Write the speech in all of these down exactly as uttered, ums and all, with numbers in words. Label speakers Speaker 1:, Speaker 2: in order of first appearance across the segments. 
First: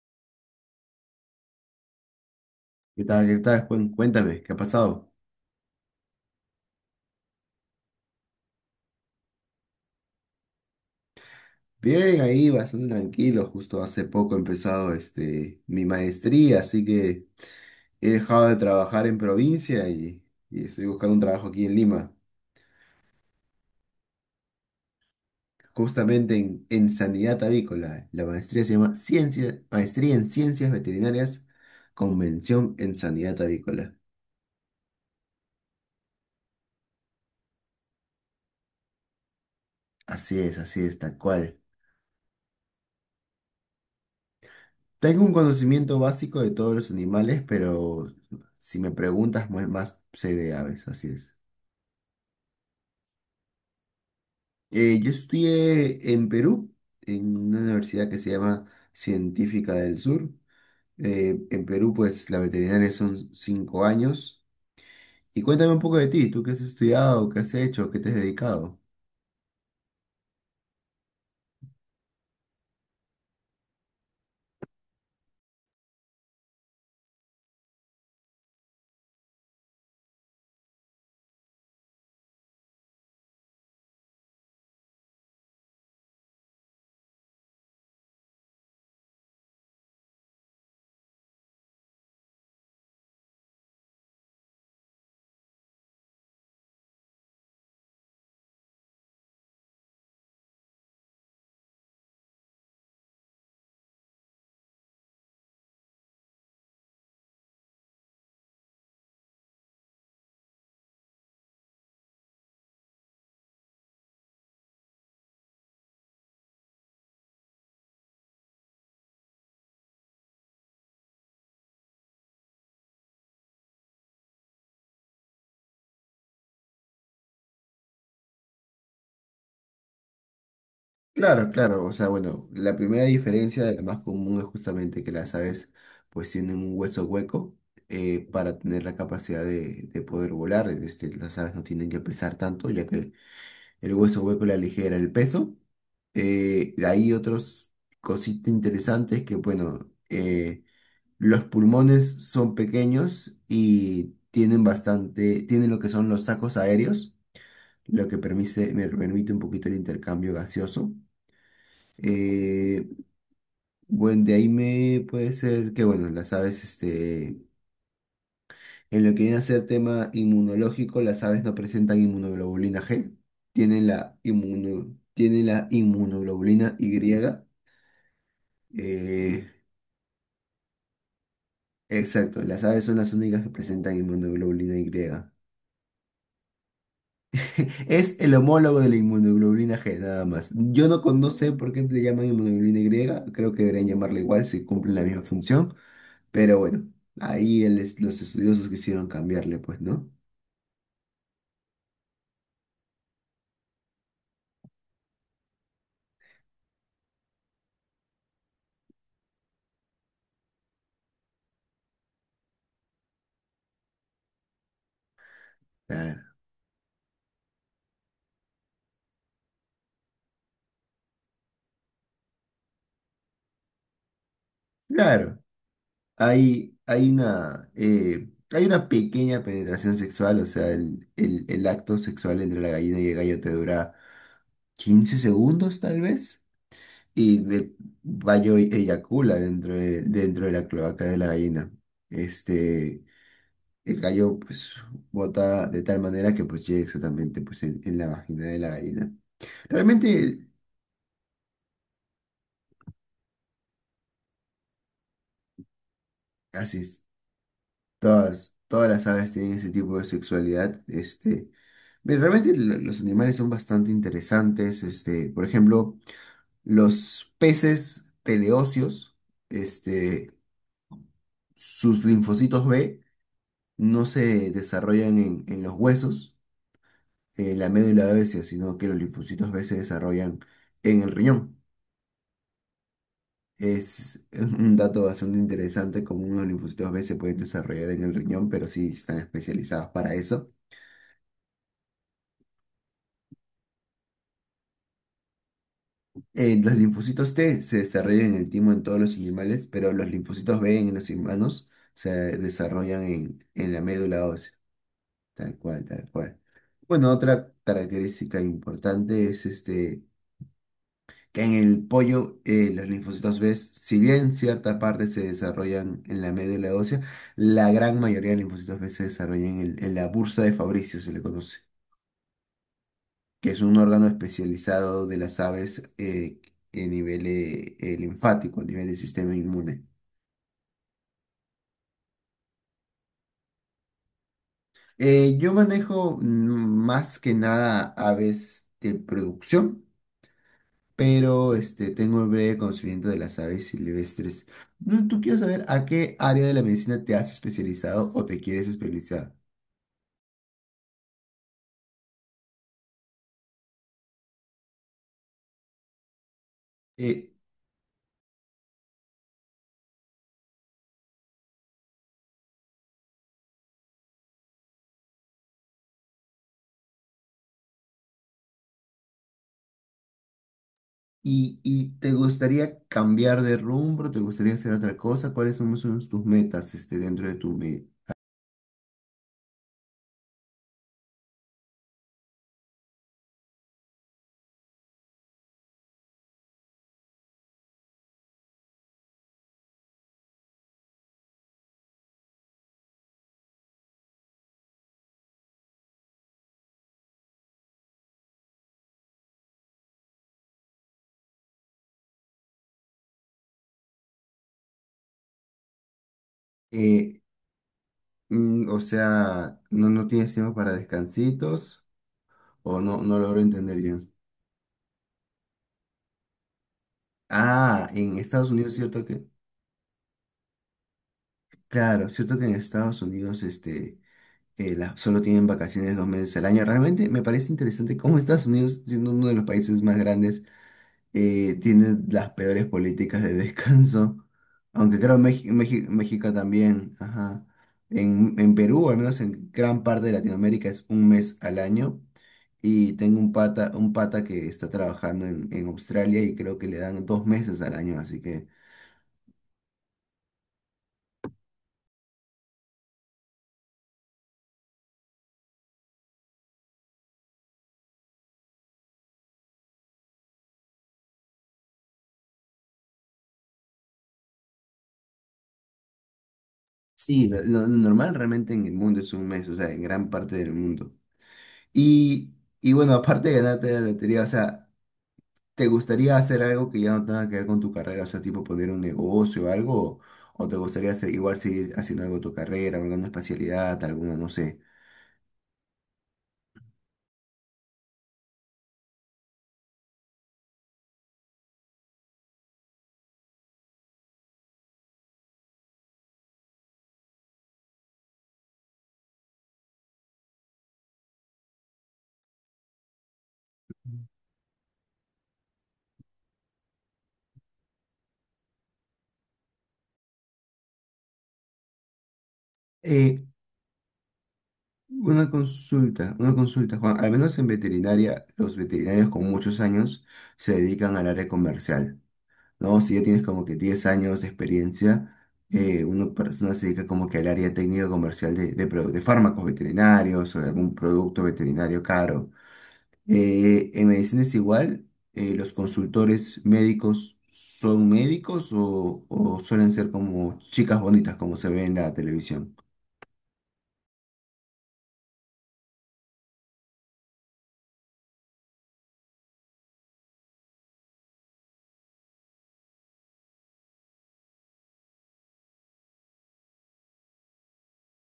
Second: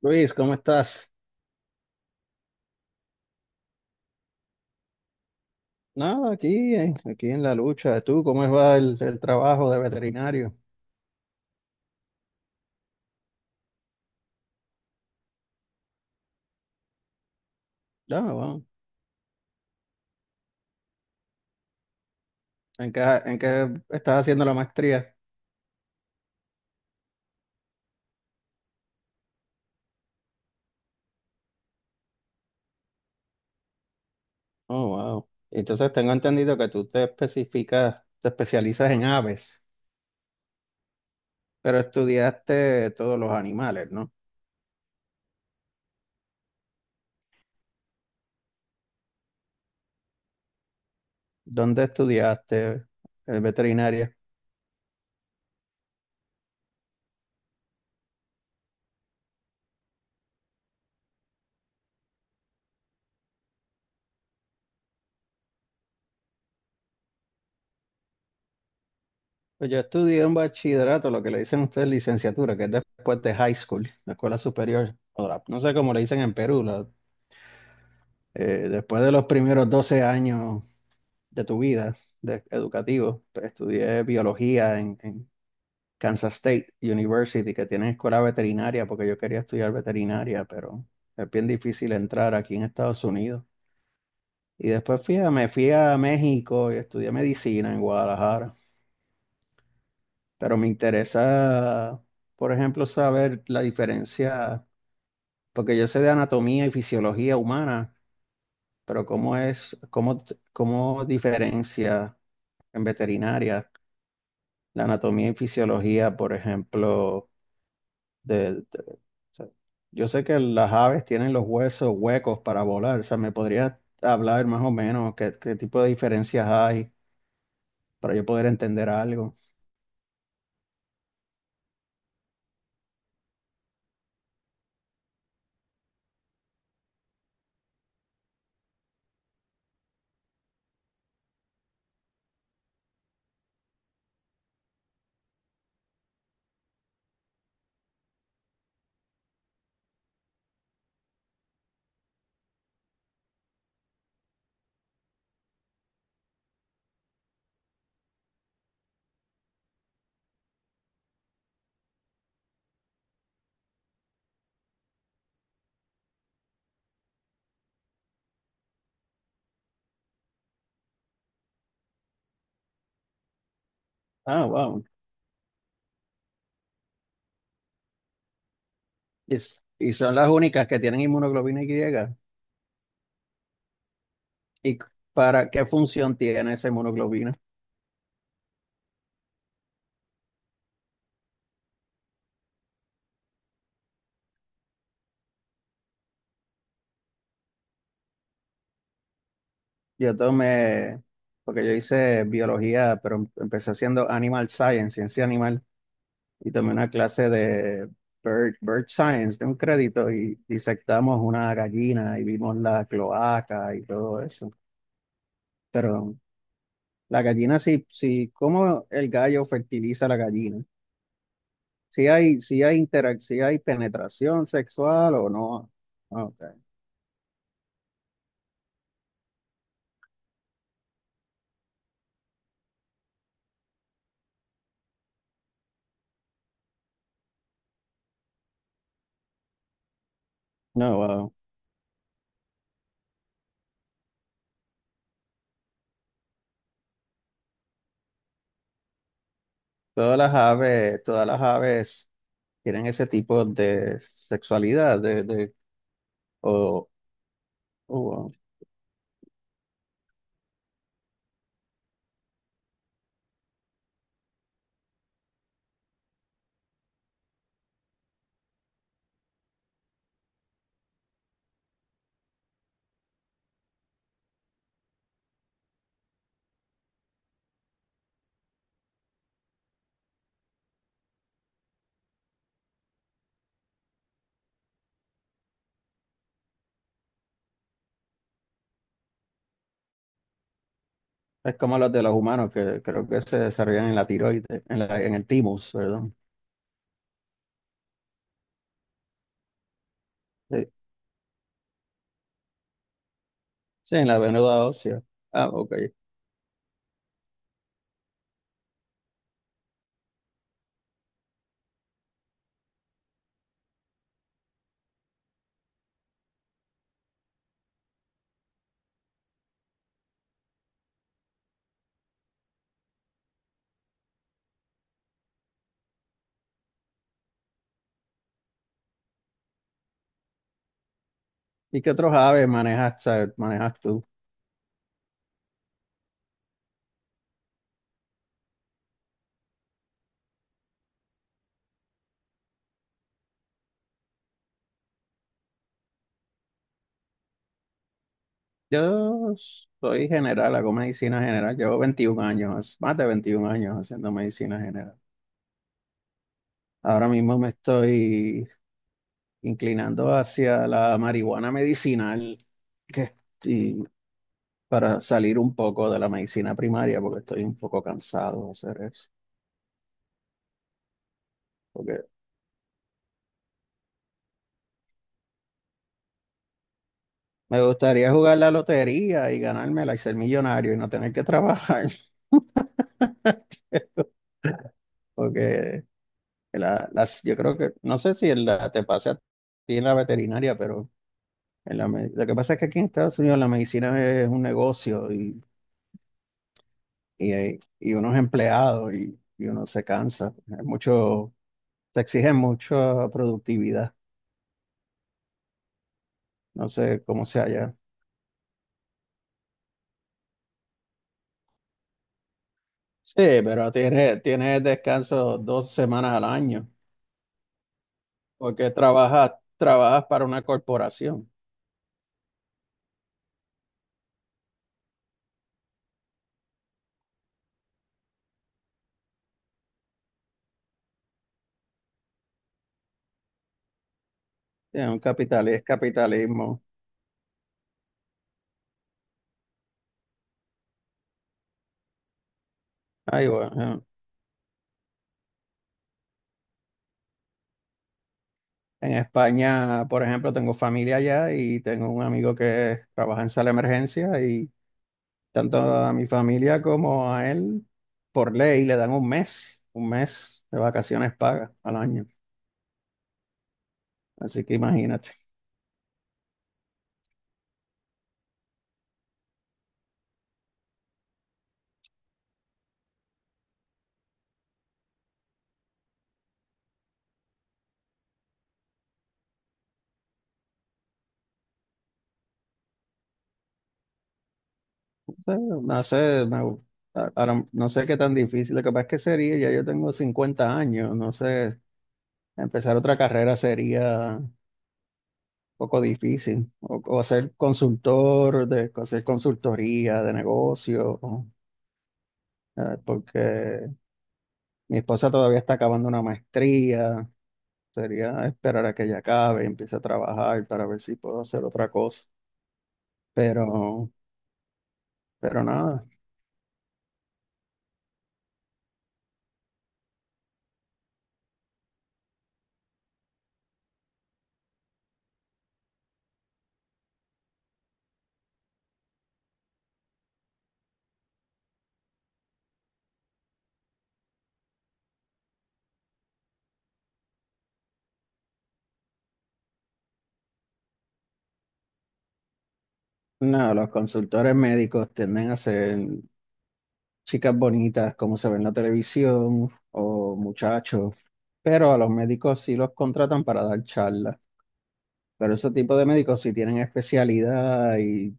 Speaker 1: Luis, ¿cómo estás?
Speaker 2: ¿Qué tal? ¿Qué tal, Juan? Cuéntame, ¿qué ha pasado?
Speaker 1: No, aquí, eh, aquí en la lucha. ¿Tú cómo va el, el trabajo de veterinario?
Speaker 2: Bien, ahí bastante tranquilo. Justo hace poco he empezado este, mi maestría, así que he
Speaker 1: No,
Speaker 2: dejado de
Speaker 1: wow.
Speaker 2: trabajar en provincia y, y estoy buscando un trabajo aquí en Lima,
Speaker 1: ¿En qué, en qué estás haciendo la maestría?
Speaker 2: justamente en, en sanidad avícola. La maestría se llama Ciencia, Maestría en Ciencias Veterinarias con mención en sanidad avícola.
Speaker 1: Oh, wow. Entonces tengo entendido que tú te especificas, te especializas en aves,
Speaker 2: Así es, así es, tal cual.
Speaker 1: pero estudiaste todos los animales, ¿no?
Speaker 2: Tengo un conocimiento básico de todos los animales, pero si me preguntas, más más sé de aves, así es.
Speaker 1: ¿Dónde estudiaste eh, veterinaria?
Speaker 2: Eh, yo estudié en Perú, en una universidad que se llama Científica del Sur. Eh, en Perú, pues la veterinaria son cinco años. Y cuéntame un poco de ti, ¿tú qué has estudiado, qué has hecho, qué te has dedicado?
Speaker 1: Pues yo estudié un bachillerato, lo que le dicen ustedes licenciatura, que es después de high school, la escuela superior. o la- No sé cómo le dicen en Perú, la Eh, después de los primeros doce años de tu vida de, educativo, pues, estudié biología en, en Kansas State University, que tiene escuela veterinaria, porque yo quería estudiar veterinaria, pero es bien difícil entrar aquí en Estados Unidos. Y después fui a- me fui a México y estudié medicina en Guadalajara. Pero me interesa, por ejemplo, saber la diferencia, porque yo sé de anatomía y fisiología humana, pero cómo es, cómo, cómo diferencia en veterinaria, la anatomía y fisiología, por ejemplo, de, de- o sea, yo sé que las aves tienen los huesos huecos para volar, o sea, me podrías hablar más o menos qué, qué tipo de diferencias hay para yo poder entender algo.
Speaker 2: Claro, claro, o sea, bueno, la primera diferencia, la más común, es justamente que las aves pues tienen un hueso hueco eh, para tener la capacidad de, de poder volar. Este, las aves no tienen que pesar tanto, ya que el hueso hueco, la ligera, el peso. Eh, hay otros cositas interesantes que, bueno, eh, los pulmones son pequeños y tienen bastante, tienen lo que son los sacos aéreos, lo que permite, me permite un poquito el intercambio gaseoso. Eh, bueno, de ahí me puede ser que, bueno, las aves, este, en lo que viene a ser tema inmunológico, las aves no presentan inmunoglobulina G, tienen la,
Speaker 1: Ah, wow.
Speaker 2: inmuno- tienen la inmunoglobulina Y.
Speaker 1: Y,
Speaker 2: eh,
Speaker 1: s- y son las únicas que tienen inmunoglobina Y.
Speaker 2: exacto, las aves son las únicas que presentan
Speaker 1: ¿Y
Speaker 2: inmunoglobulina
Speaker 1: c-
Speaker 2: Y.
Speaker 1: para qué función tiene esa inmunoglobina?
Speaker 2: Es el homólogo de la inmunoglobulina G, nada más. Yo no, con- no sé por qué le llaman inmunoglobulina Y, creo que deberían llamarla igual si cumplen la misma función, pero bueno, ahí el es- los estudiosos quisieron cambiarle, pues, ¿no?
Speaker 1: Yo tomé, porque yo hice biología, pero em- empecé haciendo animal science, ciencia animal. Y tomé una clase de bird, bird science de un crédito y disectamos una gallina y vimos la cloaca y todo eso. Pero
Speaker 2: Claro.
Speaker 1: la gallina sí, sí, cómo el gallo fertiliza la gallina. Si hay, si hay interac- si hay penetración sexual o
Speaker 2: Claro.
Speaker 1: no. Ah, okay.
Speaker 2: Hay, hay una, eh, hay una pequeña penetración sexual, o sea, el, el- el acto sexual entre la gallina y el gallo te dura quince segundos tal vez, y el gallo eyacula dentro de, dentro de la
Speaker 1: No,
Speaker 2: cloaca de la
Speaker 1: wow.
Speaker 2: gallina. Este, el gallo pues bota de tal manera que pues llega exactamente pues en, en la vagina de la gallina.
Speaker 1: Todas las
Speaker 2: Realmente
Speaker 1: aves, todas las aves tienen ese tipo de sexualidad. de, de,
Speaker 2: así
Speaker 1: o,
Speaker 2: es.
Speaker 1: o,
Speaker 2: Todas, todas las aves tienen ese tipo de sexualidad. Este, ve, realmente lo- los animales son bastante interesantes. Este, por ejemplo, los peces teleóseos, este, sus linfocitos B no se desarrollan en, en los huesos, en la médula ósea, sino que los linfocitos B se desarrollan en el riñón. Es un dato bastante interesante, como unos linfocitos B se pueden desarrollar en el riñón, pero sí están especializados para eso.
Speaker 1: Es como los de los humanos que creo que se desarrollan en la tiroides, en la- en el timus, perdón.
Speaker 2: Eh, los linfocitos T se desarrollan en el timo en todos los animales, pero los linfocitos
Speaker 1: Sí,
Speaker 2: B en los humanos se desarrollan en, en la
Speaker 1: sí, en la
Speaker 2: médula ósea,
Speaker 1: venuda ósea. Ah,
Speaker 2: tal
Speaker 1: ok.
Speaker 2: cual, tal cual. Bueno, otra característica importante es este, que en el pollo eh, los linfocitos B, si bien cierta parte se desarrollan en la médula ósea, la gran mayoría de linfocitos B se desarrollan en, el- en la bursa de Fabricio, se le conoce. Que es un órgano especializado de las aves eh, a nivel eh, eh, linfático, a nivel del sistema inmune.
Speaker 1: ¿Y qué otros aves manejas, o sea, manejas tú?
Speaker 2: Eh, yo manejo mm, más que nada aves de producción, pero este, tengo un breve conocimiento de las aves silvestres. ¿Tú, tú quiero saber a qué área de la medicina te has especializado o te quieres
Speaker 1: Yo
Speaker 2: especializar?
Speaker 1: soy general, hago medicina general. Llevo veintiún años, más de veintiún años haciendo medicina general. Ahora
Speaker 2: Eh,
Speaker 1: mismo me estoy inclinando hacia la marihuana medicinal, que estoy- para salir un poco de la medicina primaria, porque estoy un poco cansado de hacer eso.
Speaker 2: y, y te gustaría cambiar de rumbo? ¿Te gustaría hacer otra cosa? ¿Cuáles son, son tus metas este, dentro de tu,
Speaker 1: Me
Speaker 2: me-
Speaker 1: gustaría jugar la lotería y ganármela y ser millonario y no tener que trabajar, porque la- las, yo creo que, no sé si en la, te pasa a ti en la veterinaria, pero en la me- lo que pasa es que aquí en Estados Unidos la medicina es un negocio y, y, hay- y uno es empleado y, y uno se cansa. Hay mucho, te exigen mucha productividad, no sé
Speaker 2: eh,
Speaker 1: cómo sea allá.
Speaker 2: Mm, o sea, ¿no, no tienes tiempo para descansitos o no,
Speaker 1: Sí,
Speaker 2: no logro
Speaker 1: pero
Speaker 2: entender bien?
Speaker 1: tienes, tienes descanso dos semanas al año,
Speaker 2: Ah, en Estados
Speaker 1: porque
Speaker 2: Unidos, cierto que,
Speaker 1: trabajas, trabajas para una corporación.
Speaker 2: claro, cierto que en Estados Unidos, este, eh, la- solo tienen vacaciones dos meses al año. Realmente me parece interesante cómo Estados Unidos, siendo uno de los países más grandes, eh, tiene las peores políticas de descanso.
Speaker 1: Es
Speaker 2: Aunque
Speaker 1: un
Speaker 2: creo
Speaker 1: capital,
Speaker 2: México,
Speaker 1: es
Speaker 2: México,
Speaker 1: capitalismo.
Speaker 2: también, ajá. En, en Perú, o al menos en gran parte de Latinoamérica, es un mes al año. Y tengo
Speaker 1: Ay,
Speaker 2: un pata,
Speaker 1: bueno,
Speaker 2: un pata que está trabajando en, en Australia y creo que le dan dos meses al año. Así que
Speaker 1: eh, en España, por ejemplo, tengo familia allá y tengo un amigo que trabaja en sala de emergencia y tanto a mi familia como a él, por ley, le dan un mes, un mes de vacaciones pagas al año. Así que imagínate.
Speaker 2: sí, lo, lo normal realmente en el mundo es un mes, o sea, en gran parte del mundo. Y, y bueno, aparte de ganarte la lotería, o sea, ¿te gustaría hacer algo que ya no tenga que ver con tu carrera? O sea, tipo poner un negocio o algo. ¿O te gustaría hacer- igual seguir haciendo algo de tu carrera, alguna especialidad, alguna, no sé?
Speaker 1: No sé, no sé, me- ahora no sé qué tan difícil. Lo que pasa es que sería, ya yo tengo cincuenta años, no sé, empezar otra carrera sería poco difícil. O, o ser consultor, de hacer consultoría de negocio, ¿no? eh, porque mi esposa todavía está acabando una maestría. Sería esperar a que ella acabe y empiece a trabajar para ver si puedo hacer otra cosa.
Speaker 2: Eh,
Speaker 1: Pero,
Speaker 2: una
Speaker 1: pero nada,
Speaker 2: consulta, una consulta, Juan. Al menos en veterinaria, los veterinarios con muchos años se dedican al área comercial, ¿no? Si ya tienes como que diez años de experiencia, eh, una persona se dedica como que al área técnica comercial de, de, produ- de fármacos veterinarios o de algún producto veterinario caro. Eh, en medicina es igual, eh, los consultores médicos son médicos o, o suelen ser como chicas bonitas como se ve en la televisión.
Speaker 1: nada, los consultores médicos tienden a ser chicas bonitas como se ve en la televisión o muchachos. Pero a los médicos sí los contratan para dar charlas. Pero ese tipo de médicos sí tienen especialidad. y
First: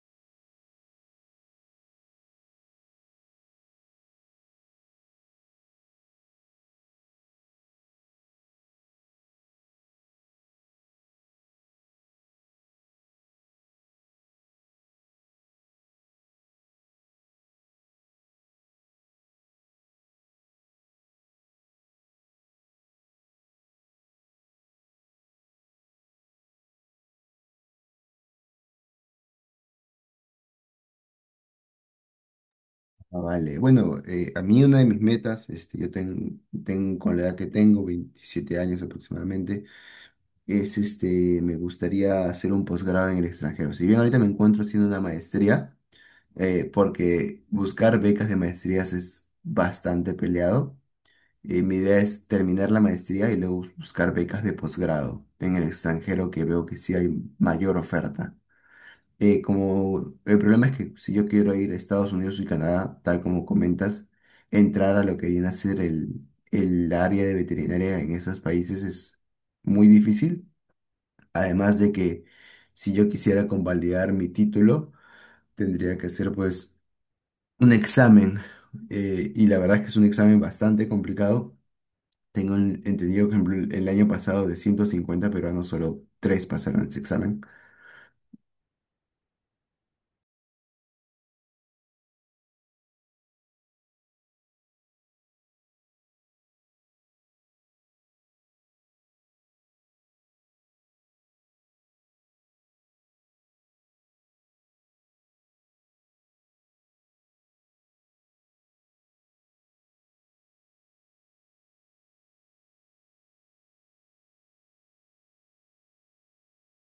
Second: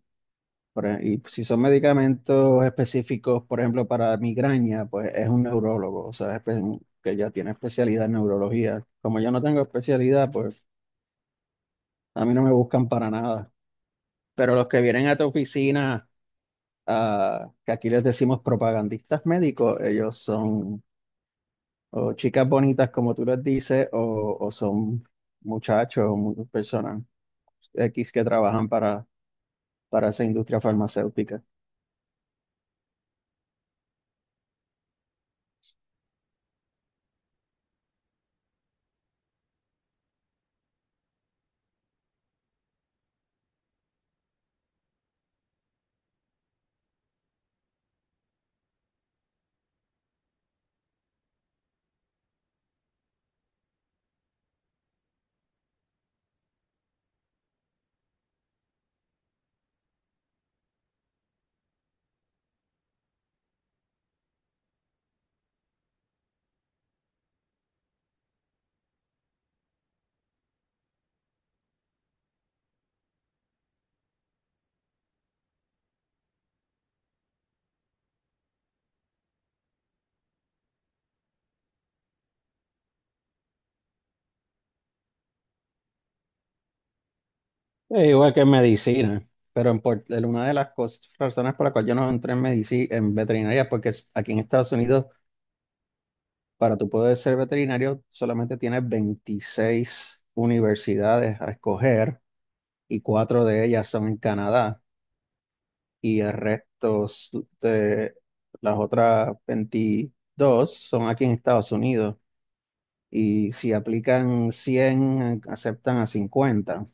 Speaker 1: Por e- Y si son medicamentos específicos, por ejemplo, para migraña, pues es un neurólogo, o sea, espe- que ya tiene especialidad en neurología. Como yo no tengo especialidad, pues a mí no me buscan para nada. Pero los que vienen a tu oficina, ah, que aquí les decimos propagandistas médicos, ellos son o chicas bonitas, como tú les dices, o, o son muchachos o mu- personas X que trabajan para, para esa industria farmacéutica.
Speaker 2: Ah, vale, bueno, eh, a mí una de mis metas, este, yo ten- tengo con la edad que tengo, veintisiete años aproximadamente, es este, me gustaría hacer un posgrado en el extranjero. Si bien ahorita me encuentro haciendo una maestría, eh, porque buscar becas de maestrías es bastante peleado. Eh, mi idea es terminar la maestría y luego bus- buscar becas de posgrado en el extranjero que veo que sí hay mayor oferta. Eh, como el problema es que si yo quiero ir a Estados Unidos y Canadá, tal como comentas, entrar a lo que viene a ser el, el área de veterinaria en esos países es muy difícil. Además de que si yo quisiera convalidar mi título, tendría que hacer pues un examen. eh, y la verdad es que es un examen bastante complicado. Tengo en- entendido que, por ejemplo, el el año pasado, de ciento cincuenta peruanos solo tres pasaron ese examen.
Speaker 1: Eh, igual que en medicina, pero en Puert- el- una de las cos- razones por las cuales yo no entré en medicina, en veterinaria, es porque es- aquí en Estados Unidos, para tú poder ser veterinario, solamente tienes veintiséis universidades a escoger y cuatro de ellas son en Canadá y el resto s- de las otras veintidós son aquí en Estados Unidos. Y si aplican cien, aceptan a cincuenta. O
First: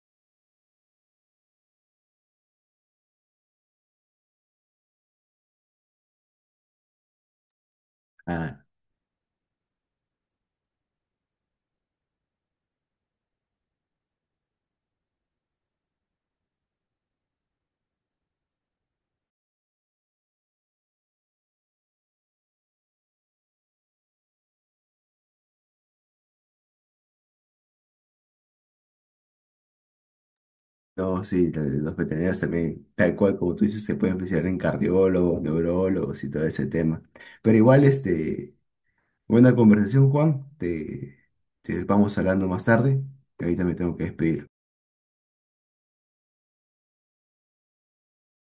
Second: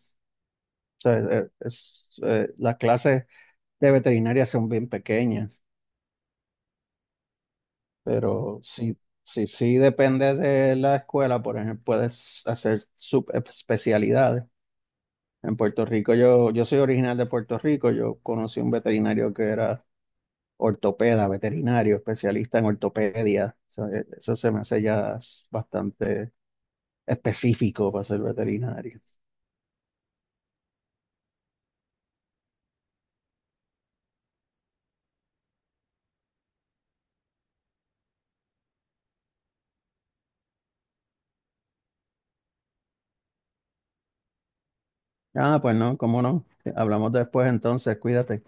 Speaker 1: sea, eh, es, eh, las clases de veterinaria son bien pequeñas, pero
Speaker 2: Ah,
Speaker 1: sí, sí, sí depende de la escuela, por ejemplo, puedes hacer subespecialidades. En Puerto Rico, yo, yo soy original de Puerto Rico, yo conocí un veterinario que era ortopeda, veterinario, especialista en ortopedia. O sea, e- eso se me hace ya bastante específico para ser veterinario.
Speaker 2: no, sí, la- los veterinarios también, tal cual como tú dices, se pueden especializar en cardiólogos, neurólogos y todo ese tema. Pero igual, este, buena conversación, Juan. Te, te vamos hablando más tarde. Ahorita me tengo que despedir.
Speaker 1: Ah, pues no, cómo no. Hablamos después entonces, cuídate.